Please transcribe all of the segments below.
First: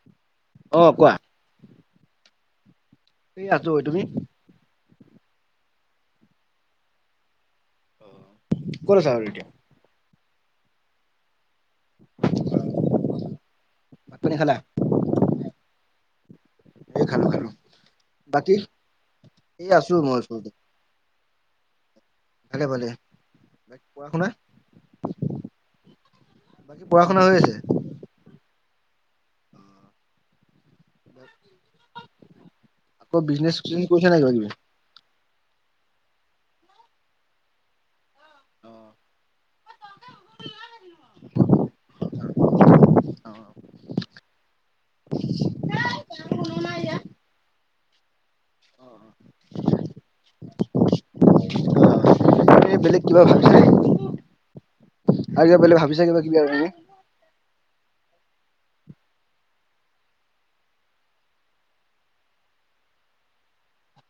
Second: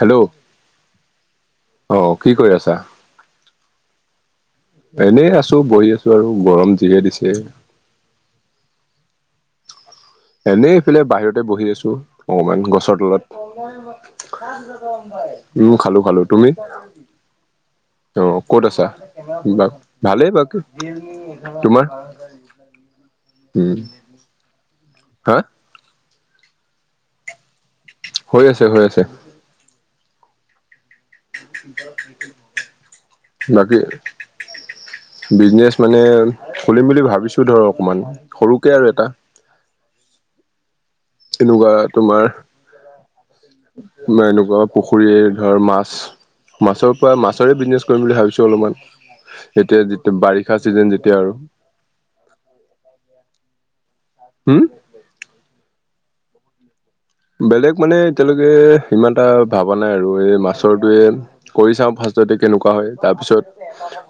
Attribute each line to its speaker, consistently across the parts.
Speaker 1: Hello
Speaker 2: অ কোৱা?
Speaker 1: অ কি কৰি আছা?
Speaker 2: এনে আছো। তুমি?
Speaker 1: এনেই আছো বহি আছো আৰু গৰম যিহে দিছে।
Speaker 2: অ ক'ত আচা আৰু এতিয়া
Speaker 1: এনেই এইফালে বাহিৰতে বহি আছো অকমান গছৰ তলত
Speaker 2: ভাত পানী খালা
Speaker 1: উম খালো খালো তুমি
Speaker 2: এই খালো খালো
Speaker 1: অ
Speaker 2: বাকী
Speaker 1: ক'ত আছা বা
Speaker 2: এই আছো মই
Speaker 1: ভালেই
Speaker 2: ওচৰতে
Speaker 1: বাকি তোমাৰ
Speaker 2: ভালে ভালে
Speaker 1: উম
Speaker 2: পঢ়া শুনা
Speaker 1: হা
Speaker 2: বাকী পঢ়া শুনা হৈ আছে
Speaker 1: হৈ আছে হৈ আছে [unintelligible]
Speaker 2: আকৌ বিজনেছ
Speaker 1: বাকী
Speaker 2: কি কৰিছা নাই কিবাকিবি
Speaker 1: বিজনেচ মানে খুলিম বুলি ভাবিছো ধৰ অকমান সৰুকে আৰু এটা
Speaker 2: [unintelligible]
Speaker 1: এনেকুৱা তোমাৰ এনেকুৱা পুখুৰী ধৰ মাছ মাছৰ পৰা মাছৰে বিজনেছ কৰিম বুলি ভাবিছোঁ [unintelligible] অলপমান এতিয়া যেতিয়া বাৰিষা চিজেন যেতিয়া আৰু
Speaker 2: এই বেলেগ কিবা ভাবিছা নেকি
Speaker 1: হম
Speaker 2: আৰু কিবা বেলেগ ভাবিছা কিবা কিবি আৰু এনে
Speaker 1: বেলেগ মানে এতিয়ালৈকে সিমান এটা ভবা নাই আৰু এই মাছৰটোৱে কৰি চাওঁ ফাষ্ট তে কেনেকুৱা হয় তাৰ পিছত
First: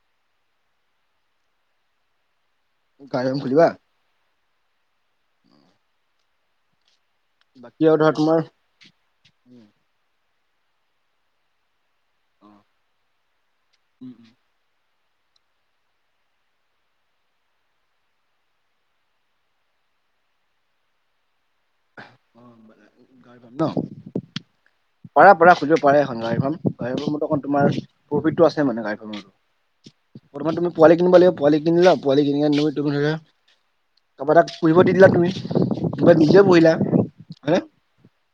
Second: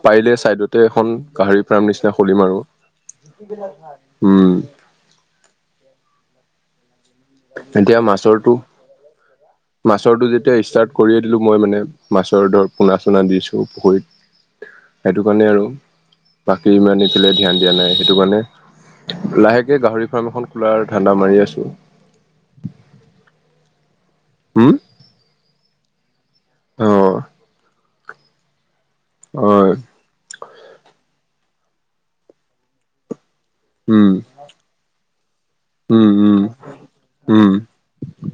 Speaker 1: পাৰিলে চাইডতে এখন গাহৰি ফাৰ্ম নিচিনা খুলিম আৰু
Speaker 2: গাড়ী এখন খুলিবা
Speaker 1: উম
Speaker 2: বাকী আৰু
Speaker 1: এতিয়া
Speaker 2: ধৰা তোমাৰ
Speaker 1: মাছৰটো মাছৰটো যেতি তিয়া ষ্টাৰ্ট কৰিয়ে দিলো মই মানে মাছৰ ধৰ পোনা চোনা দিছো পুখুৰীত সেইটো কাৰণে আৰু বাকী ইমান সিফালে ধ্যান দিয়া নাই সেইটো কাৰণে লাহেকে গাহৰি ফাৰ্ম এখন খোলাৰ ধান্দা মাৰি আছো
Speaker 2: অ
Speaker 1: উম
Speaker 2: পাৰা পাৰা খুলিব পাৰা এখ খন গাহৰি ফাৰ্ম
Speaker 1: অ
Speaker 2: গাহৰি ফাৰ্মত তোমাৰ প্ৰফিতটো আছে মানে
Speaker 1: হয়
Speaker 2: প্ৰথমত তুমি পোৱালি কিনিব লাগিব পুৱালি কিনি লা প
Speaker 1: উম
Speaker 2: [unintelligible] কাবা তাত পুহিব দি দিলা তুমি
Speaker 1: উম
Speaker 2: কিবা নিজেও
Speaker 1: উম উম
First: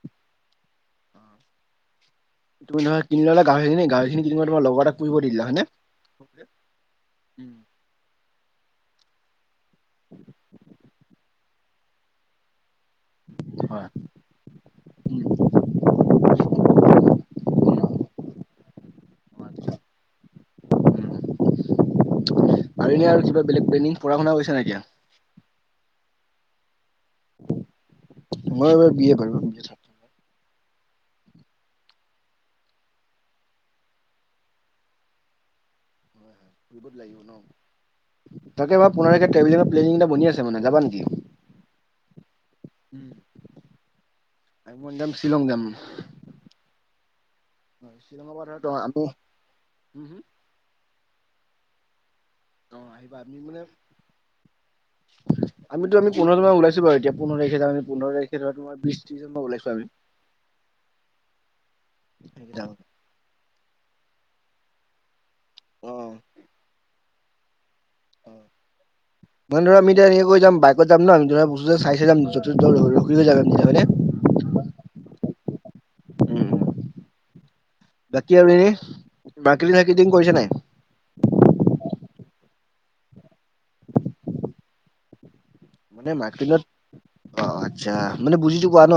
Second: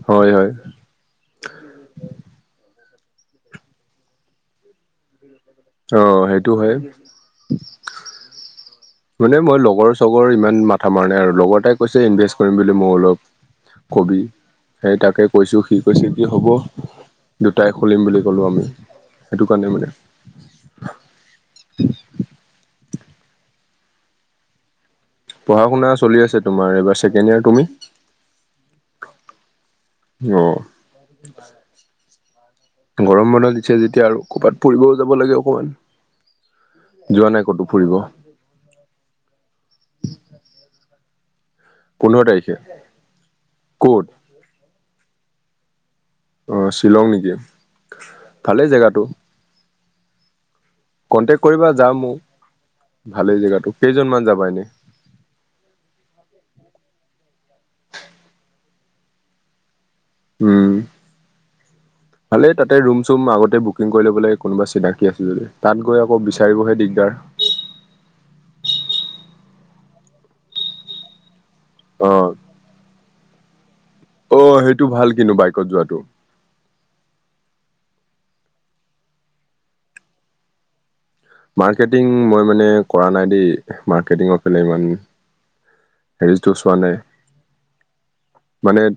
Speaker 1: হয় হয়
Speaker 2: তুমি নহয় কিনি ললা গাহৰিখিনি গাহৰিখিনি কিনি তুমি লগৰ এটাক পৃথিবলৈ দি দিলা হয়নে
Speaker 1: অ সেইটো হয় মানে মই লগ। লগৰ চগৰ ইমান মাথা মৰা নাই আৰু লগৰ এটাই কৈছে ইনভেষ্ট কৰিম বুলি মই অলপ
Speaker 2: হয়
Speaker 1: কবি। সেই তাকে কৈছো সি কৈছে কি হব দুটাই খুলিম বুলি কলো আমি সেইটো কাৰণে মানে।
Speaker 2: পাৰিল আৰু কিবা বেলেগ্ প্লেনিং পঢ়া শুনা কৰিছা নাই এতিয়া?
Speaker 1: পঢ়া শুনা চলি আছে তোমাৰ এইবাৰ ছেকেণ্ড ইয়াৰ। তুমি?
Speaker 2: হয়াক [unintelligible]
Speaker 1: অ। গৰম বন্ধ দিছে যেতিয়া আৰু ক'ৰবাত ফুৰিবও যাব লাগে অকমান। যোৱা নাই ক'তো ফুৰিব
Speaker 2: [unintelligible] তাকে প এ বনি আছে মানে যাবা নেকি?
Speaker 1: পোন্ধৰ তাৰিখে ক'ত?
Speaker 2: আমি মই যাম শ্বিলং যাম।
Speaker 1: আহ শ্বিলং নেকি? ভালেই জেগাটো।
Speaker 2: উম হম।
Speaker 1: কন্টেক্ট কৰিবা যাম মৌ।
Speaker 2: অ আহিবা আমি
Speaker 1: ভালেই
Speaker 2: মানে
Speaker 1: জেগাটো। কেইজনমান যাবা এনেই?
Speaker 2: আমিতো আমি পোন্ধৰ জন মান ওলাইছো বাৰু এতিয়া, পোন্ধৰ তাৰিখে যাম, পোন্ধৰ তাৰিখে ধৰাটো বিশ তিশ জনমান ওলাইছো আমি
Speaker 1: উম ভালেই
Speaker 2: সেইকেইটা
Speaker 1: তাতে ৰুম চুম আগতে বুক কুকিং কৰি লব লাগে কোনোবা চিনাকি আছে যদি, তাত গৈ আকৌ বিচাৰিবহে দিগদাৰ।
Speaker 2: অ মানে ধৰা আমি এতিয়া এনে কৈ যাম বাইকত যাম ন আমি ধৰা ত চাই চাই
Speaker 1: অ
Speaker 2: যাম য [unintelligible]
Speaker 1: অ সেইটো ভাল কিন্তু বাইকত যোৱাাতটো।
Speaker 2: বাকী আৰু এনে মাৰ্কেটিং চাৰ্কিটিং কৰিছে নাই?
Speaker 1: মাৰ্কেটিং মই মানে কৰা নাই দেই মাৰ্কেটিঙৰ ফালে ইমান
Speaker 2: মানে
Speaker 1: হেৰিতো
Speaker 2: মাৰ্কেটিঙত
Speaker 1: চোৱা নাই
Speaker 2: অ আচ্ছা বুজিতো পোৱা
Speaker 1: মানে
Speaker 2: ন?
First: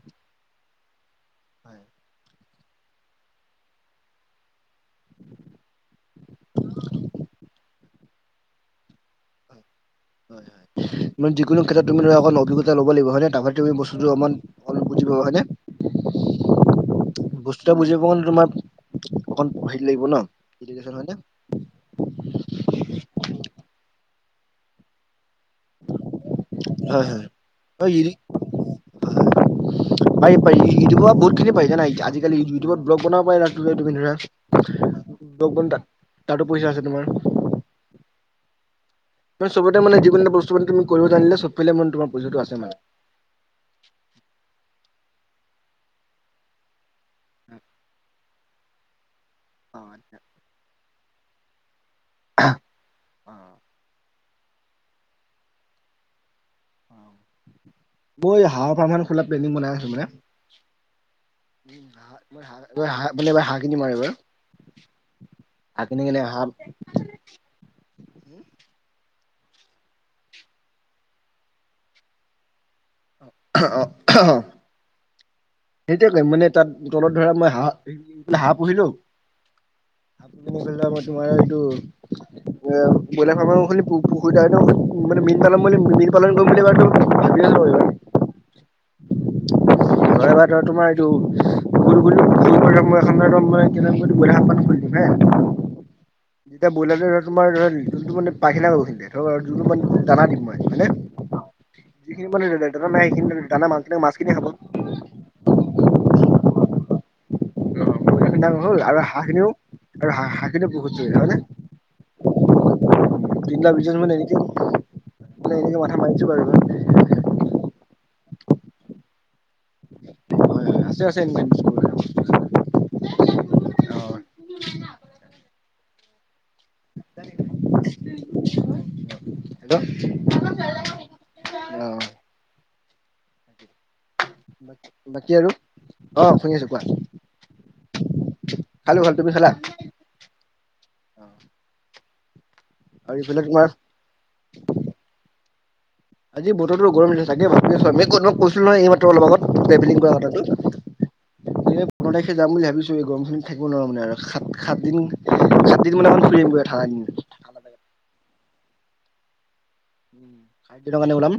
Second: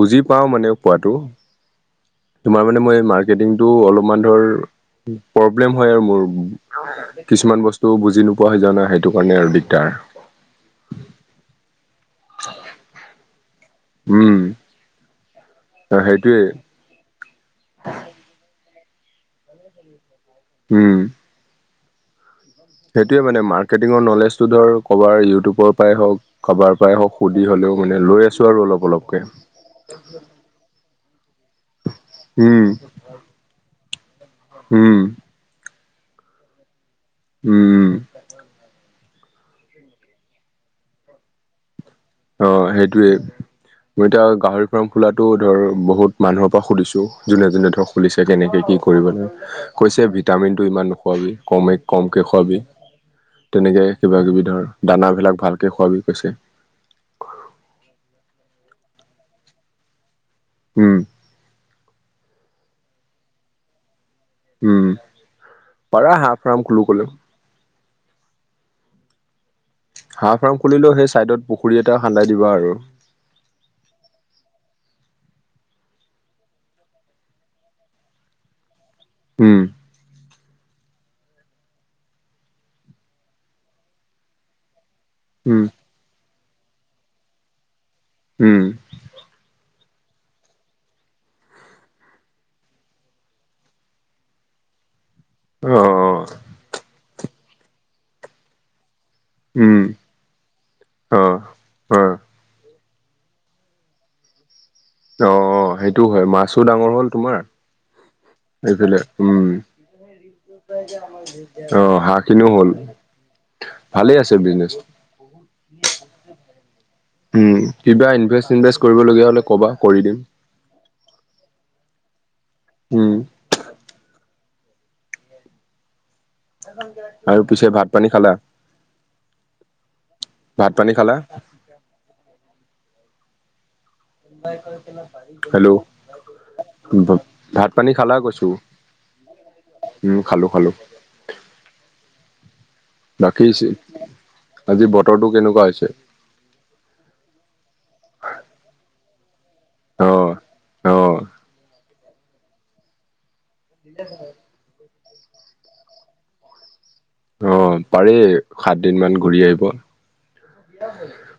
Speaker 1: বুজি পাও মানে। পোৱাটো। তোমাৰ মানে মই মাৰ্কেটিংটো অলপমান ধৰ প্ৰব্লেম হয় আৰু মোৰ কিছুমান বস্তু বুজি নোপোৱা হৈ যোৱা না সেইটো কাৰণে আৰু দি
Speaker 2: যিকোনো ক্ষেত্ৰত তুমি ধৰা অক অভিজ্ঞতা ল'ব লাগিব হয় নে? তাৰ পৰা তুমি বস্তুটো অ অ বুজিব হয় নে?
Speaker 1: অ সেইটোয়েই
Speaker 2: বস্তু এটা বুজি পাবলে তোমাৰ অকণ হেৰিত লাগিব ন [inaudible]
Speaker 1: উম সেইটোৱে মানে মাৰ্কেটিঙৰ নলেজ টো ধ ইউটউবৰ পৰাই হওঁক কাৰবাৰ পৰাই হওক
Speaker 2: হয়
Speaker 1: সুধি হ'লেও মানে
Speaker 2: হয়।
Speaker 1: লৈ আছো আৰু অলপ অলপকে।
Speaker 2: পাৰি পাৰি। ইউটিউবৰ পৰা বহুত খিনি পাই যা নাই আজিকালি
Speaker 1: উম
Speaker 2: ইউটিউবত ব্লগ বনাব পাৰে
Speaker 1: উম
Speaker 2: বন [unintelligible] তাতো পইচা আছে তোমাৰ।
Speaker 1: উম উ।
Speaker 2: ম চবতে মানে যিকোনো এটা বস্তু মানে তুমি কৰিব জানিলে সব ফালে মন
Speaker 1: অ সেইটোয়েই মই এতিয়া গাহৰি ফাৰ্ম খোলাটো ধৰ বহুত মানুহৰ পৰা খুলিছোঁ যোনে যোনে ধৰক খুলিছে কেনেকৈ কি কৰিবলে।
Speaker 2: অ
Speaker 1: কৈছে
Speaker 2: আচ্ছা
Speaker 1: ভিটামিন টো ইমান নোখোৱাবি কমে কমকে খোৱাবি
Speaker 2: অ
Speaker 1: তেনেকে কিবা কিবি ধৰ দানাবিলাক ভালকে খোৱাবি কৈছে।
Speaker 2: ম হাঁহ পাৰ ম খোলা পেইণ্টিং বনাই আছো মানে।
Speaker 1: উম।
Speaker 2: হাঁহ হাঁহ মাৰে হাঁহ খিনি মাৰে বাৰু
Speaker 1: উম পাৰা হাঁহ ফাৰ্ম খোলো কলেও।
Speaker 2: উম।
Speaker 1: হাঁহ ফাৰ্ম খুলিলেও সেই চাইডত পুখুৰী এটা খান্দাই দিবা আৰু।
Speaker 2: অহ অহ। সেইটোয়ে কৰিম মানে তাত তলত ধৰা মই হাঁহ হাঁহ পুহিলো
Speaker 1: উম।
Speaker 2: আপুনি মোক খাইলে হ'ব, তোমাৰ এইটো ব্ৰইলাৰ ফাৰ্ম এখন খুলিম পুখুৰীতাই ন মানে মীন
Speaker 1: উম
Speaker 2: পালন বুলি মীন পালন কৰিম বুলি ভাবি আছো।
Speaker 1: উম
Speaker 2: হয়বাৰ তই তোমাৰ এইটোই ম কে গ সাত পান খুলি দি হা
Speaker 1: অ অ
Speaker 2: যেতিয়া বইলাতো তোমাৰ যোনটো মানে পাইখানা কৰিছিলে যোনটো
Speaker 1: উম
Speaker 2: মানে দানা দিম মই মানে
Speaker 1: অ অ
Speaker 2: যিখিনি
Speaker 1: অ
Speaker 2: মানে দানা নাই, সেইখিনি দানা মা মাছখিনিয়ে খাব।
Speaker 1: অ
Speaker 2: [unintelligible]
Speaker 1: সেইটো হয়, মাছো ডাঙৰ হ'ল তোমাৰ
Speaker 2: ব্ৰইলাৰখিনি ডাঙৰ হ'ল
Speaker 1: এইফালে
Speaker 2: আৰু হাঁহখিনিও
Speaker 1: উম
Speaker 2: আৰু হাঁহ হাঁহখিনিও বহুত জৰুৰী হয়নে?
Speaker 1: অ হাঁহখিনিও হ'ল। ভালে আছে বিজনেচ।
Speaker 2: ম এনেকে মাথা মাৰিছো আৰু।
Speaker 1: উম কিবা ইনভেচ ইনভেষ্ট কৰিবলগীয়া হ'লে কবা কৰি দিম
Speaker 2: হয় হয় আছে আছে এ
Speaker 1: উম
Speaker 2: কিনো নাই না অকলে অকলে ল।
Speaker 1: আৰু পিছে ভাত পানী খালা
Speaker 2: হেল্ল
Speaker 1: ভাত পানী খালা
Speaker 2: অ বাকী আৰু
Speaker 1: হেল্ল'
Speaker 2: অ' শুনি আছো কোৱা
Speaker 1: ভাত-পানী খালা কৈছো?
Speaker 2: খালো ভাত তুমি খালা।
Speaker 1: উম খালো খালো।
Speaker 2: আৰু এইফালে
Speaker 1: বাকি চি,
Speaker 2: তোমাৰ
Speaker 1: আজি বতৰটো কেনেকোৱা হৈছে?
Speaker 2: আজি বতৰতো গৰম দিছে তাকে ভাবি আছো আমি ক'ত কৈছিলো নহয় এইমাত্ৰ অলপ আগত দেবিলিং
Speaker 1: অ
Speaker 2: কৰা কথাটো,
Speaker 1: অ
Speaker 2: পোন্ধৰ তাৰিখে যাম বুলি ভাবিছো এই গৰম খিনি থাকিব নোৱাৰো মানে আৰু সাত সাতদিন সাতদিন মানে ফুৰি আমগৈ আৰু ঠাণ্ডা দিনত।
Speaker 1: অ পাৰি সাত দিন মান ঘূৰি আহিব।
Speaker 2: উম সাত দিনৰ কাৰণে ওলাম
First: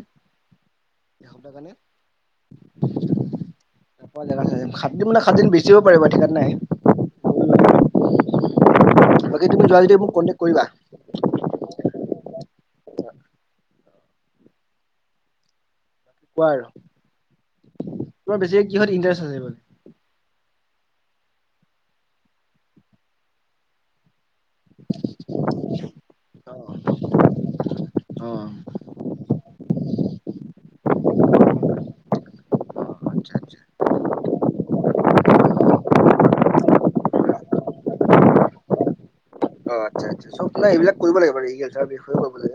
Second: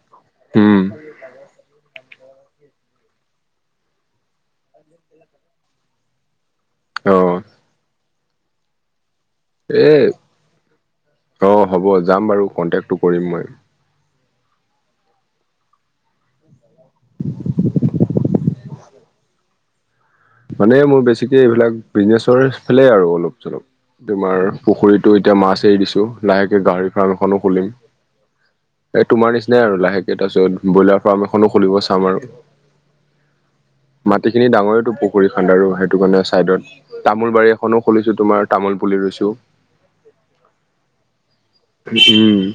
Speaker 1: উম
Speaker 2: এসপ্তাহ কাৰণে। তাপৱা জেগা চাই আহিম, সাতদিন মানে সাতদিন বেছি হ'ব পাৰে ঠিকান নাই।
Speaker 1: অ
Speaker 2: বাকী তুমি যোৱা
Speaker 1: এ
Speaker 2: যদি মোক কণ্টেক্ট কৰিবা
Speaker 1: অ হ'ব যাম বাৰু কন্টেক্টো কৰিম মই।
Speaker 2: কোৱা আৰু, তোমাৰ বেছিকে কিহত ইনটাৰেষ্ট আছে মানে?
Speaker 1: মানে মোৰ বেছিকে এইবিলাক, বিজনেচৰ ফালে আৰু অলপ চলপ। তোমাৰ পুখুৰীতো এতিয়া মাছ এৰি দিছো, লাহেকে
Speaker 2: অ',
Speaker 1: গাহৰি ফাৰ্ম এখনো খুলিম।
Speaker 2: অ', অ',
Speaker 1: এই তোমাৰ নিচিনাই আৰু, লাহেকে তাৰপিছত ব্ৰইলাৰ ফাৰ্ম এখনো খুলিব চাম আৰু।
Speaker 2: আচ্ছা আচ্ছা
Speaker 1: মাটি খিনি ডাঙৰে টো পু খন্দাৰো সেইটো কাৰণে চাইডত তামোল বাৰী এখনো খুলিছো তোমাৰ, তামোল পুলি ৰুইছো।
Speaker 2: অ', আচ্ছা আচ্ছা চব নাই এইবিলাক কৰিব লাগে বাৰু এগ্ৰিকালচাৰৰ বিষয়ে কব
Speaker 1: উম
Speaker 2: যে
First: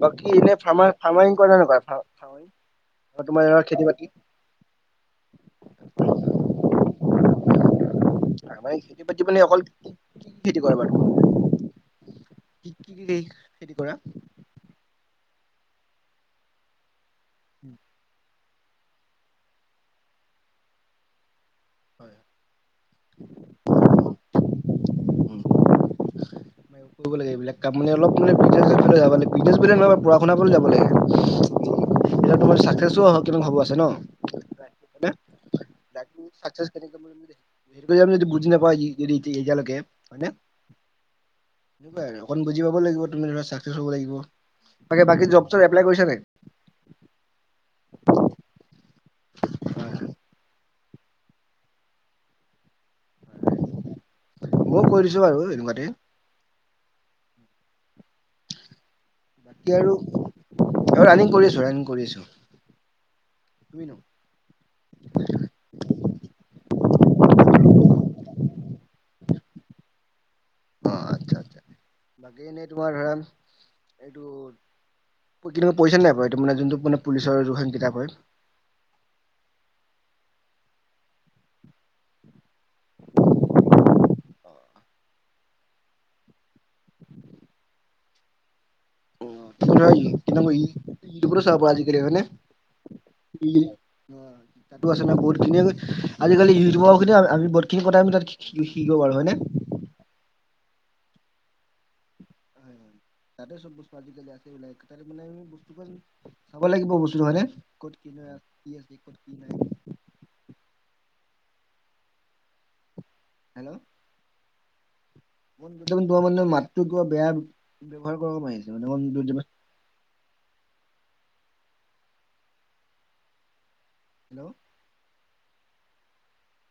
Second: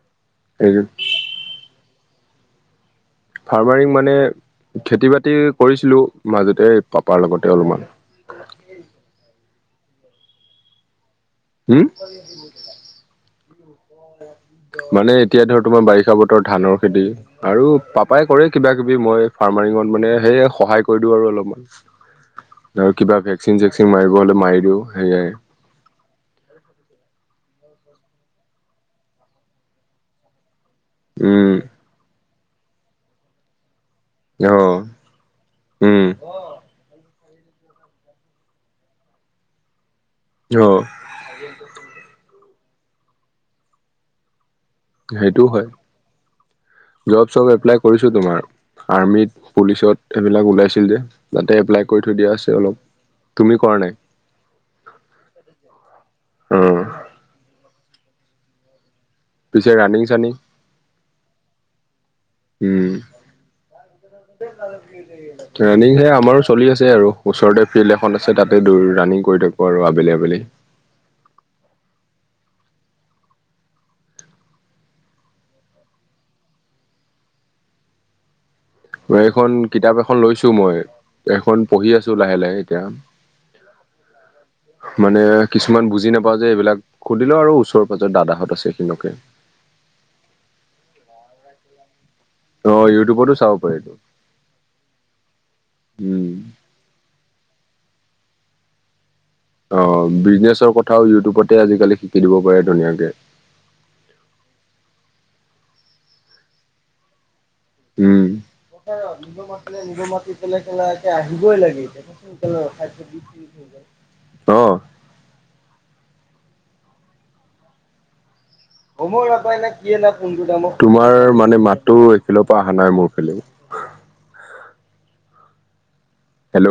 Speaker 2: ত কি ইনে
Speaker 1: এই
Speaker 2: ফাৰ্মা ফৰ্মাৰিং কৰা নে নকৰা। হয়।
Speaker 1: ফাৰ্মাৰিং মানে খেতি বাতি কৰিছিলো মাজতে পাপাৰ লগতে অলপমান।
Speaker 2: আমাৰ খেতি-বাতি মানে অকল কি কি খেতি কৰানো?
Speaker 1: হম
Speaker 2: কি কি কি খেতি কৰা?
Speaker 1: মানে এতিয়া ধৰ তোমাৰ বাৰিষা বতৰত ধানৰ খেতি, আৰু পাপাই কৰে কিবা কিবি মই ফাৰ্মাৰিঙত মানে সেয়ে সহায় কৰি দিওঁ আৰু অলপমান।
Speaker 2: হয়।
Speaker 1: আৰু কিবা ভেকচিন চেকচিন মাৰিব হ'লে মাৰি দিও সেয়াই।
Speaker 2: কৰিব লাগে এইবিলাক কাম মান অলপ মানে বিজনেছৰ ফালে যাব লাগিব বিজনেছ বুলি নহয় পঢ়া শুনা ফালো যাব লাগে
Speaker 1: উম।
Speaker 2: এতিয়া তোমাৰ চাকচেছো অহ কিনো হ'ব আছে ন।
Speaker 1: অ উম।
Speaker 2: চকচেছ কেনেকে বনম যদি সেইতোকে বুজি নাপাই যদি এতিয়ালৈকে। হয়নে
Speaker 1: অ
Speaker 2: এনেকুৱাই আৰু অকণ বুজি পাব লাগিব তুমি ধৰা চাকচছ হব লাগিব। বাকী বাকী জব
Speaker 1: সেইটোও
Speaker 2: চব
Speaker 1: হয়
Speaker 2: এপ্লাই কৰিছা নাই?
Speaker 1: জব চব এপ্লাই কৰিছো তোমাৰ। আৰ্মিত পুলিচত এইবিলাক ওলাইছিল যে তাতে এপ্লাই কৰি থৈ দিয়া আছে অলপ। তুমি কোৱা নাই
Speaker 2: ময়ো কৰি দিছো বাৰু এনেকুৱাতে
Speaker 1: অ। পিছে
Speaker 2: বাকী আৰু
Speaker 1: ৰানিং চানিং
Speaker 2: ৰানিং কৰি আছো ৰানিং কৰি আছো।
Speaker 1: ইমানতে তালে ভাল। ৰানিং সে আমাৰো চলি আছে আৰু ওচৰতে ফিল্ড এখন আছে তাতে ৰানিং কৰি থাক। আৰু আবেলি আবেলি।
Speaker 2: অ আচ্ছা আচ্ছা বাকী এনেই তোমাৰ ধৰা এইটো। কেনেকা পইচা নাপায় ত মানে যোনটো মানে পুলিচৰ যোনখন কিতাপ হয়
Speaker 1: এইখন কিতাপ এখন লৈছো মই এইখন পঢ়ি আছো লাহে লাহে এতিয়া [unintelligible] মানে কিছুমান বুজি নাপাও যে এইবিলাক সুধিলো আৰু ওচৰৰ পাজত দাদাহঁত আছিল
Speaker 2: অ কি হয় ই ইউটিবতো চাব পাৰে আজিকালি হয়নে
Speaker 1: অ। ইউটিউবতো চাব পাৰে এইটো
Speaker 2: তাতো আছে নহ বহুত খিনি
Speaker 1: উম
Speaker 2: আজিকালি ইউটিউবৰ খিনি আমি বহুতখিনি টাইম ত। শ শিকিব বাৰু হয় নে।
Speaker 1: অ বিজনেছৰ কথাও ইউটিউবতে আজিকালি শিকি দিব পাৰে ধুনীয়াকে।
Speaker 2: তাতে চব বস্তু আজিকালি আছেবিলাক তাতে মানে আমি বস্তু চাব লাগিব বস্তুটো হয়নে ক'ত কি
Speaker 1: উম।
Speaker 2: নাই কি আছে ক'ত কি নাই
Speaker 1: অ।
Speaker 2: তোমাৰ মানে মাতটো কিবা বেয়া ব ব্যয়ৱহাৰ কৰা পাৰিলে।
Speaker 1: সময় নাপায় না কি না। তোমাৰ মানে মাতো এইখিলৰ পৰা অহা নাই মোৰ ফালেও।
Speaker 2: হেল্ল'।
Speaker 1: হেল্ল'।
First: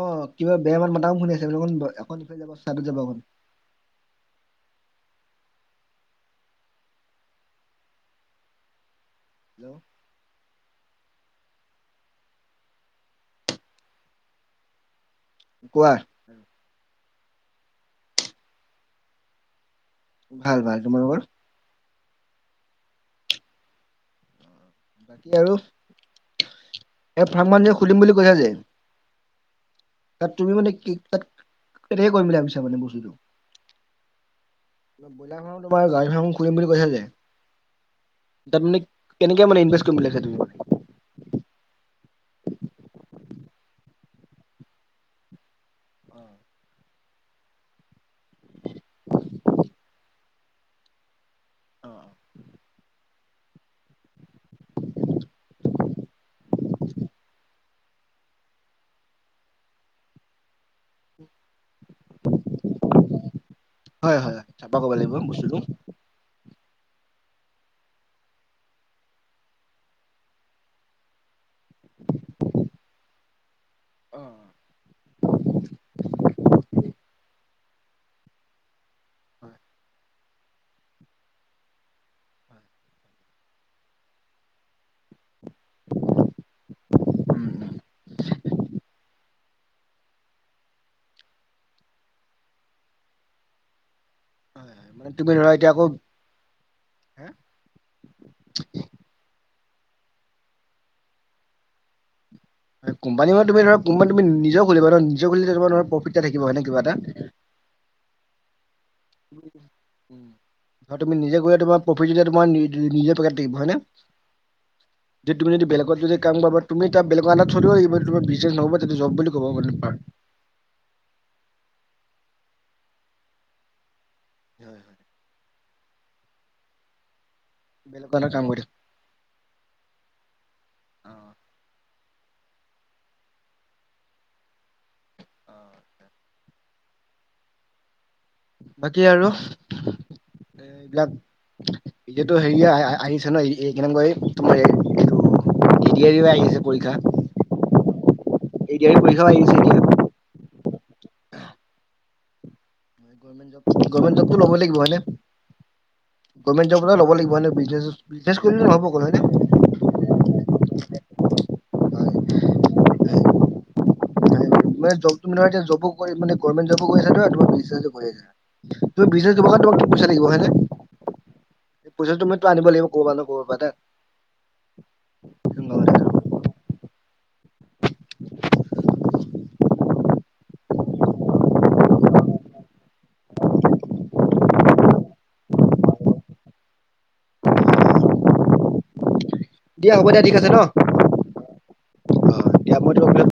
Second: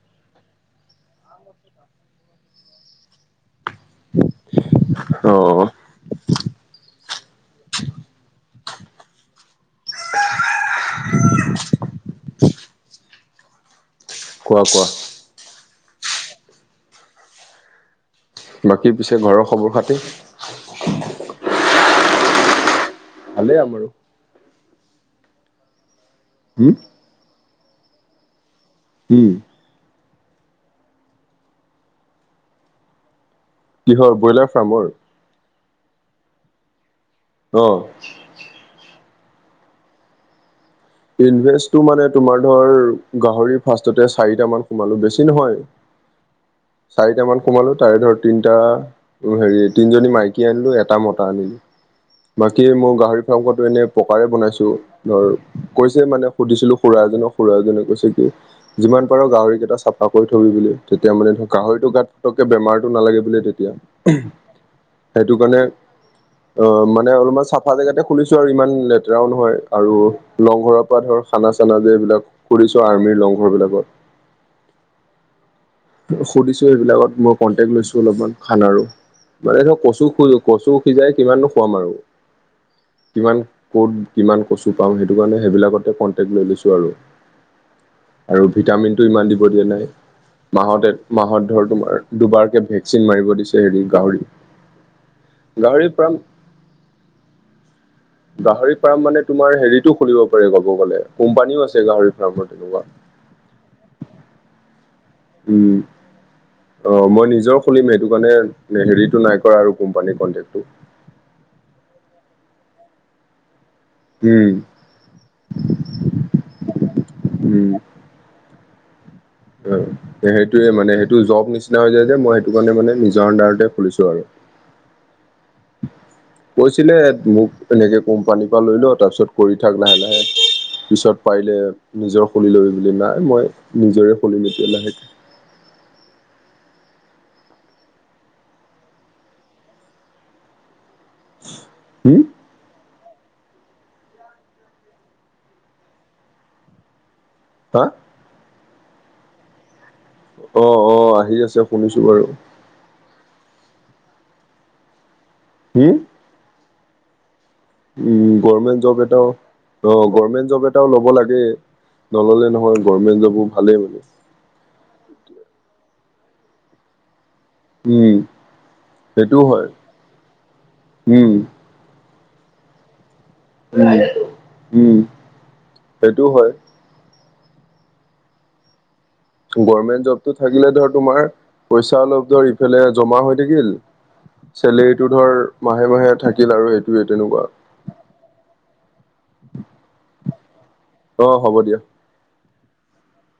Speaker 2: অ কিবা বেয়া মান মাতাম শুনি আছে অক এখন ইফালে যাব চাইত যাব অকণ।
Speaker 1: অহ।
Speaker 2: হেল্ল'।
Speaker 1: [unintelligible] কোৱা কোৱা।
Speaker 2: কোৱা।
Speaker 1: বাকী পিছে ঘৰৰ খবৰ খাত।
Speaker 2: ভাল ভাল তোমাৰ লোকৰ।
Speaker 1: ভালে আমাৰো।
Speaker 2: বাকী আৰু।
Speaker 1: উম।
Speaker 2: এই ফাৰ্ম মানুহে খুলিম বুলি কৈছা যে।
Speaker 1: উম।
Speaker 2: তাত তুমি মানে কি তাত কেতিয়াকে কৰিম বুলি ভাবিছা মানে বস্তুটো।
Speaker 1: কিহৰ ব্ৰইলাৰ ফাৰ্মৰ।
Speaker 2: ব্ৰইলাৰ ফাৰ্ম তোমাৰ গাড়ী খন ঘুৰিম কৈছে যে।
Speaker 1: অহ।
Speaker 2: তাত মানে কেনেকে মানে ইনভেষ্ট কৰিম বুলি।
Speaker 1: ইনভেষ্টটো মানে তোমাৰ ধৰ গাহৰি ফাৰ্ষ্ট ততে চাৰিট মান সোমালো বেছি নহয়।
Speaker 2: অ।
Speaker 1: চাৰিট মান সোমালো তাৰে ধৰ তিনটা হেৰি তিনজনী মাইকী আনিলো এটা মত। আৰু
Speaker 2: অ
Speaker 1: বাকী মোৰ গাহৰি ফাৰ্ম খন এতিয়া পকাৰে বনাইছোঁ ধৰ- কৈছে মানে সুধিছিলোঁ খুৰা এজনক খুৰা এজনে কৈছে কি যিমান পাৰ গাহৰিকেইটা চাফা কৰি থবি- তেতিয়া মানে ধ গাহৰিতো গাততকে বেমাৰটো নালাগে বোলে তেয়া-
Speaker 2: হয় হয় হয়, চাফা কৰিব লাগিব
Speaker 1: সেইটো
Speaker 2: বস্তুটো
Speaker 1: কাৰণে অ মানে অলপ- আমাৰ চাফা জেগাতে খুলিছোঁ ছো আৰু ইমান লেতেৰাও নহয় আৰু- লংঘৰৰ পৰা ধৰ খানা চানা যে এইবিলাক কৰিছো আৰ্মিৰ লংঘৰ বিলাকত-
Speaker 2: অ
Speaker 1: [unintelligible] [inaudible] সুধিছোঁ সেইবিলাকত মই কন্টেক লৈছোঁ অলপ খানাৰো-
Speaker 2: হয়
Speaker 1: মানে ধৰ কচু খজো কচু সিজাই কিমানো খুৱাম আৰু- কিমান কত কিমান কচু পাও সেইটো কাৰণে সেইবোৰতে কণ্টেক লৈ লৈছোঁ আৰু-
Speaker 2: উম উম
Speaker 1: আৰু ভিটামিনটো ইমান দিব দিয়া নাই- মাহতে মাহত ধৰ তোমাৰ দুবাৰকে ভেকচিন মাৰিব দিছে হেৰি গাহৰি-
Speaker 2: হয় হয় মানে তুমি ধৰা এতিয়া আকৌ
Speaker 1: গাহৰি ফাৰ্ম
Speaker 2: হা।
Speaker 1: গাহৰি ফাৰ্ম মানে তোমাৰ হেৰিতো খুলিব পাৰে গব গ'লে কোম্পানীও আছে গাহৰি ফাৰ।
Speaker 2: কম্পী মানে তুমি ধৰা কোম্পানী তুমি নিজে খুলিব।
Speaker 1: উম অ মই নিজৰ খুলিম সেইটো কাৰণে হেৰিতটো নাই কৰা আৰু কোম্পানীত। কণ্টেকটো।
Speaker 2: ধ তুমি নিজে কৰি তোমাৰ প্ৰফিট যয়া তোম নিজে পেকট থাকিব হয় নে।
Speaker 1: উম
Speaker 2: যে তুমি যদি বেলেগত যদি কাম কৰিবা তুমি তাত বেলেগৰ আনদাৰত
Speaker 1: উম
Speaker 2: চলিবই লাগিব- বিজ নহব জব বুলি- ক'ব মানে তোমাৰ।
Speaker 1: সেইটোয়ে মানে সেইটো জব নিচিনা হৈ যায় যে মই সেইটো কাৰণে মানে নিজৰ আনডাৰতে খুলিছোঁ আৰু-
Speaker 2: হয় হয়- [inaudible]
Speaker 1: কৈছিলে মোক- এনেকে
Speaker 2: বেলেগৰ আন্দাৰত কাম
Speaker 1: কোম্পানীৰ
Speaker 2: কৰি
Speaker 1: পৰা
Speaker 2: থাক।
Speaker 1: লৈ লও তাৰপিছত কৰি থাক লাহে লাহে পিছত
Speaker 2: অ'
Speaker 1: পাৰিলে- নিজৰ খুলি লবি বুলি নাই মই নিজৰে খুলিম এতিয় লাহেকৈ-
Speaker 2: বাকী আৰু এ এইবিলাক
Speaker 1: হম
Speaker 2: এতিয়াতো হেৰি- আহিছে ন এই কেনেকৈ তোমাৰ এইটো টি ডি আই ৰো আহিছে পৰীক্ষা-
Speaker 1: হা?
Speaker 2: টি ডি আই পৰীক্ষা ও আহিছে দিয়া -
Speaker 1: অ অ আহি আছে শুনিছোঁ বাৰু-
Speaker 2: গভমেন্ট লব লাগিব হয়নে-
Speaker 1: হম?
Speaker 2: গভেণ্টৰ পৰা লব লাগিব- বিজনেছ
Speaker 1: উম
Speaker 2: বিজনেছ কৰিলে
Speaker 1: গভমেণ্ট
Speaker 2: নহ'ব
Speaker 1: জব
Speaker 2: অকল হয়নে?
Speaker 1: এটাও অ গভমেন্ট জব এটাও লব লাগে-
Speaker 2: হয়।
Speaker 1: নল'লে নহয় গভৰ্মেণ্ট জবো ভালেই মানে-
Speaker 2: মানে জব তো এতিয়া জবো কৰি মানে গভমেন্ট জবো কৰি আছে- পইচাতো পাই
Speaker 1: উম
Speaker 2: আছা তুমি বিজ
Speaker 1: সেইটোও
Speaker 2: দিব কাৰণে
Speaker 1: হয়
Speaker 2: তোমাক পইচা লাগিব হয় নে
Speaker 1: উম
Speaker 2: পাইছাতো মই- আনিব লাগিব ক'ব-
Speaker 1: উম উম সেইটো হয়- গৰ্মেন্ট জবতটো থাকিলে ধৰ তোমাৰ পইচা অলপ ধৰ ইফালে জমা হৈ থাকিল- চেলেৰীটো ধৰ মাহে মাহে থাকিল আৰু সেইটোৱে তেনেকুৱা- [unintelligible]
Speaker 2: দিয়া হ'ব দিয়া ঠিক আছে ন-
Speaker 1: আহ হ'ব দিয়া-
Speaker 2: অ মই অকণমান পাছত-